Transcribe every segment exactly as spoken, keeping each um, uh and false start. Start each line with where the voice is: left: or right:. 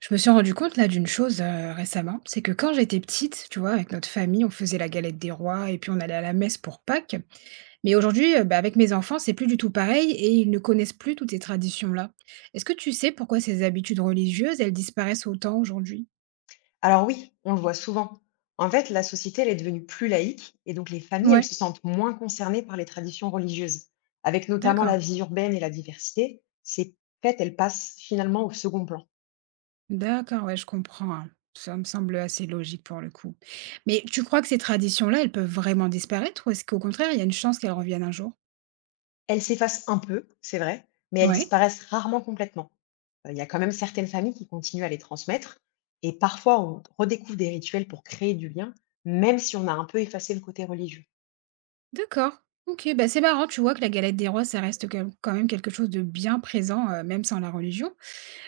right: Je me suis rendu compte là d'une chose, heu, récemment, c'est que quand j'étais petite, tu vois, avec notre famille, on faisait la galette des rois et puis on allait à la messe pour Pâques. Mais aujourd'hui, heu, bah, avec mes enfants, c'est plus du tout pareil et ils ne connaissent plus toutes ces traditions-là. Est-ce que tu sais pourquoi ces habitudes religieuses, elles disparaissent autant aujourd'hui?
left: Alors oui, on le voit souvent. En fait, la société, elle est devenue plus laïque et donc les familles, elles
right: Ouais,
left: se sentent moins concernées par les traditions religieuses. Avec notamment
right: d'accord.
left: la vie urbaine et la diversité, ces fêtes, elles passent finalement au second plan.
right: D'accord, ouais, je comprends, hein. Ça me semble assez logique pour le coup. Mais tu crois que ces traditions-là, elles peuvent vraiment disparaître ou est-ce qu'au contraire, il y a une chance qu'elles reviennent un jour?
left: Elles s'effacent un peu, c'est vrai, mais elles
right: Ouais.
left: disparaissent rarement complètement. Euh, Il y a quand même certaines familles qui continuent à les transmettre et parfois on redécouvre des rituels pour créer du lien, même si on a un peu effacé le côté religieux.
right: D'accord. OK, bah, c'est marrant, tu vois que la galette des rois, ça reste quand quand même quelque chose de bien présent, heu, même sans la religion.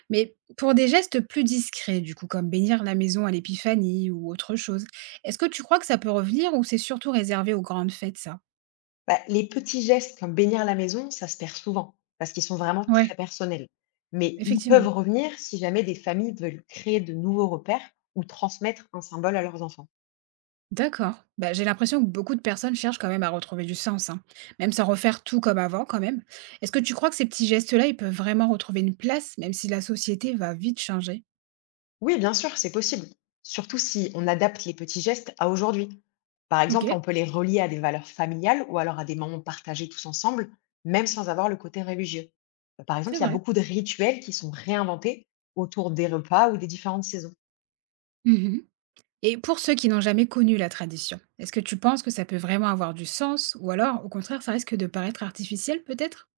right: Mais pour des gestes plus discrets, du coup, comme bénir la maison à l'épiphanie ou autre chose, est-ce que tu crois que ça peut revenir ou c'est surtout réservé aux grandes fêtes, ça?
left: Bah, les petits gestes comme bénir la maison, ça se perd souvent parce qu'ils sont vraiment
right: Ouais,
left: très personnels. Mais ils peuvent
right: effectivement.
left: revenir si jamais des familles veulent créer de nouveaux repères ou transmettre un symbole à leurs enfants.
right: D'accord. Bah, j'ai l'impression que beaucoup de personnes cherchent quand même à retrouver du sens, hein, même sans refaire tout comme avant quand même. Est-ce que tu crois que ces petits gestes-là, ils peuvent vraiment retrouver une place, même si la société va vite changer?
left: Oui, bien sûr, c'est possible. Surtout si on adapte les petits gestes à aujourd'hui. Par exemple,
right: OK,
left: on peut les relier à des valeurs familiales ou alors à des moments partagés tous ensemble, même sans avoir le côté religieux. Par exemple,
right: c'est
left: il y a
right: vrai.
left: beaucoup de rituels qui sont réinventés autour des repas ou des différentes saisons.
right: Mmh. Et pour ceux qui n'ont jamais connu la tradition, est-ce que tu penses que ça peut vraiment avoir du sens ou alors au contraire ça risque de paraître artificiel peut-être?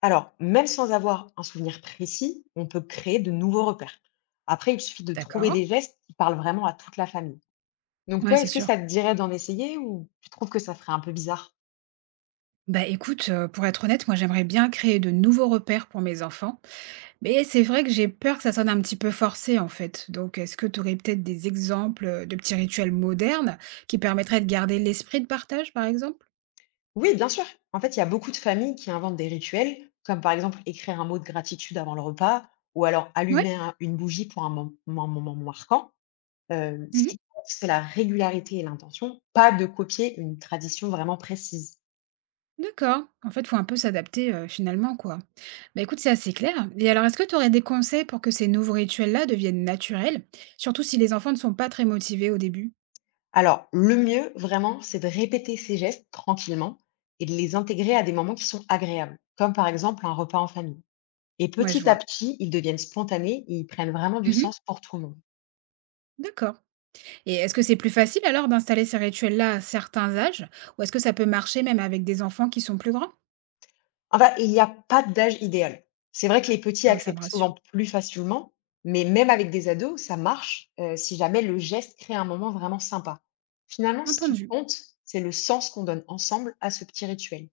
left: Alors, même sans avoir un souvenir précis, on peut créer de nouveaux repères. Après, il suffit de trouver
right: D'accord.
left: des gestes qui parlent vraiment à toute la famille. Donc
right: Ouais,
left: toi,
right: c'est
left: est-ce que
right: sûr.
left: ça te dirait d'en essayer ou tu trouves que ça ferait un peu bizarre?
right: Bah écoute, euh, pour être honnête, moi j'aimerais bien créer de nouveaux repères pour mes enfants, mais c'est vrai que j'ai peur que ça sonne un petit peu forcé en fait. Donc est-ce que tu aurais peut-être des exemples euh, de petits rituels modernes qui permettraient de garder l'esprit de partage par exemple?
left: Oui, bien sûr. En fait, il y a beaucoup de familles qui inventent des rituels, comme par exemple écrire un mot de gratitude avant le repas, ou alors
right: Ouais.
left: allumer un- une bougie pour un mom- un moment marquant. Euh, ce qui compte, c'est la régularité et l'intention, pas de copier une tradition vraiment précise.
right: D'accord. En fait, faut un peu s'adapter, heu, finalement, quoi. Bah, écoute, c'est assez clair et alors est-ce que tu aurais des conseils pour que ces nouveaux rituels-là deviennent naturels? Surtout si les enfants ne sont pas très motivés au début?
left: Alors, le mieux, vraiment, c'est de répéter ces gestes tranquillement et de les intégrer à des moments qui sont agréables, comme par exemple un repas en famille. Et
right: Ouais, je
left: petit à
right: vois.
left: petit, ils deviennent spontanés et ils prennent vraiment du
right: Mmh.
left: sens pour tout le monde.
right: D'accord, et est-ce que c'est plus facile alors d'installer ces rituels-là à certains âges? Ou est-ce que ça peut marcher même avec des enfants qui sont plus grands?
left: Enfin, il n'y a pas d'âge idéal. C'est vrai que les petits
right: Ah ouais, ça me
left: acceptent
right: rassure.
left: souvent plus facilement, mais même avec des ados, ça marche euh, si jamais le geste crée un moment vraiment sympa. Finalement, ce qui
right: Entendu.
left: compte, c'est le sens qu'on donne ensemble à ce petit rituel.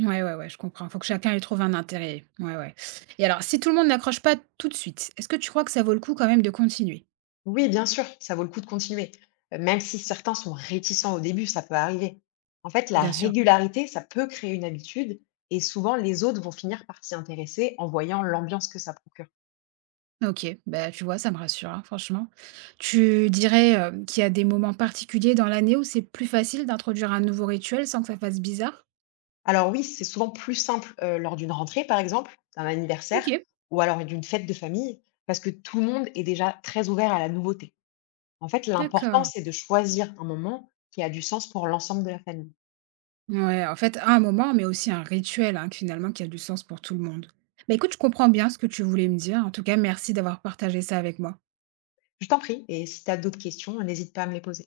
right: Ouais, ouais, ouais, je comprends. Faut que chacun y trouve un intérêt. Ouais, ouais, et alors si tout le monde n'accroche pas tout de suite, est-ce que tu crois que ça vaut le coup quand même de continuer?
left: Oui, bien sûr, ça vaut le coup de continuer, euh, même si certains sont réticents au début, ça peut arriver. En fait, la
right: Bien sûr.
left: régularité, ça peut créer une habitude et souvent les autres vont finir par s'y intéresser en voyant l'ambiance que ça procure.
right: OK, bah, tu vois, ça me rassure, hein, franchement. Tu dirais, heu, qu'il y a des moments particuliers dans l'année où c'est plus facile d'introduire un nouveau rituel sans que ça fasse bizarre?
left: Alors oui, c'est souvent plus simple euh, lors d'une rentrée, par exemple, d'un anniversaire
right: OK,
left: ou alors d'une fête de famille, parce que tout le monde est déjà très ouvert à la nouveauté. En fait, l'important,
right: d'accord.
left: c'est de choisir un moment qui a du sens pour l'ensemble de la famille.
right: Ouais, en fait, un moment, mais aussi un rituel, hein, que finalement, qui a du sens pour tout le monde. Bah, écoute, je comprends bien ce que tu voulais me dire. En tout cas, merci d'avoir partagé ça avec moi.
left: Je t'en prie, et si tu as d'autres questions, n'hésite pas à me les poser.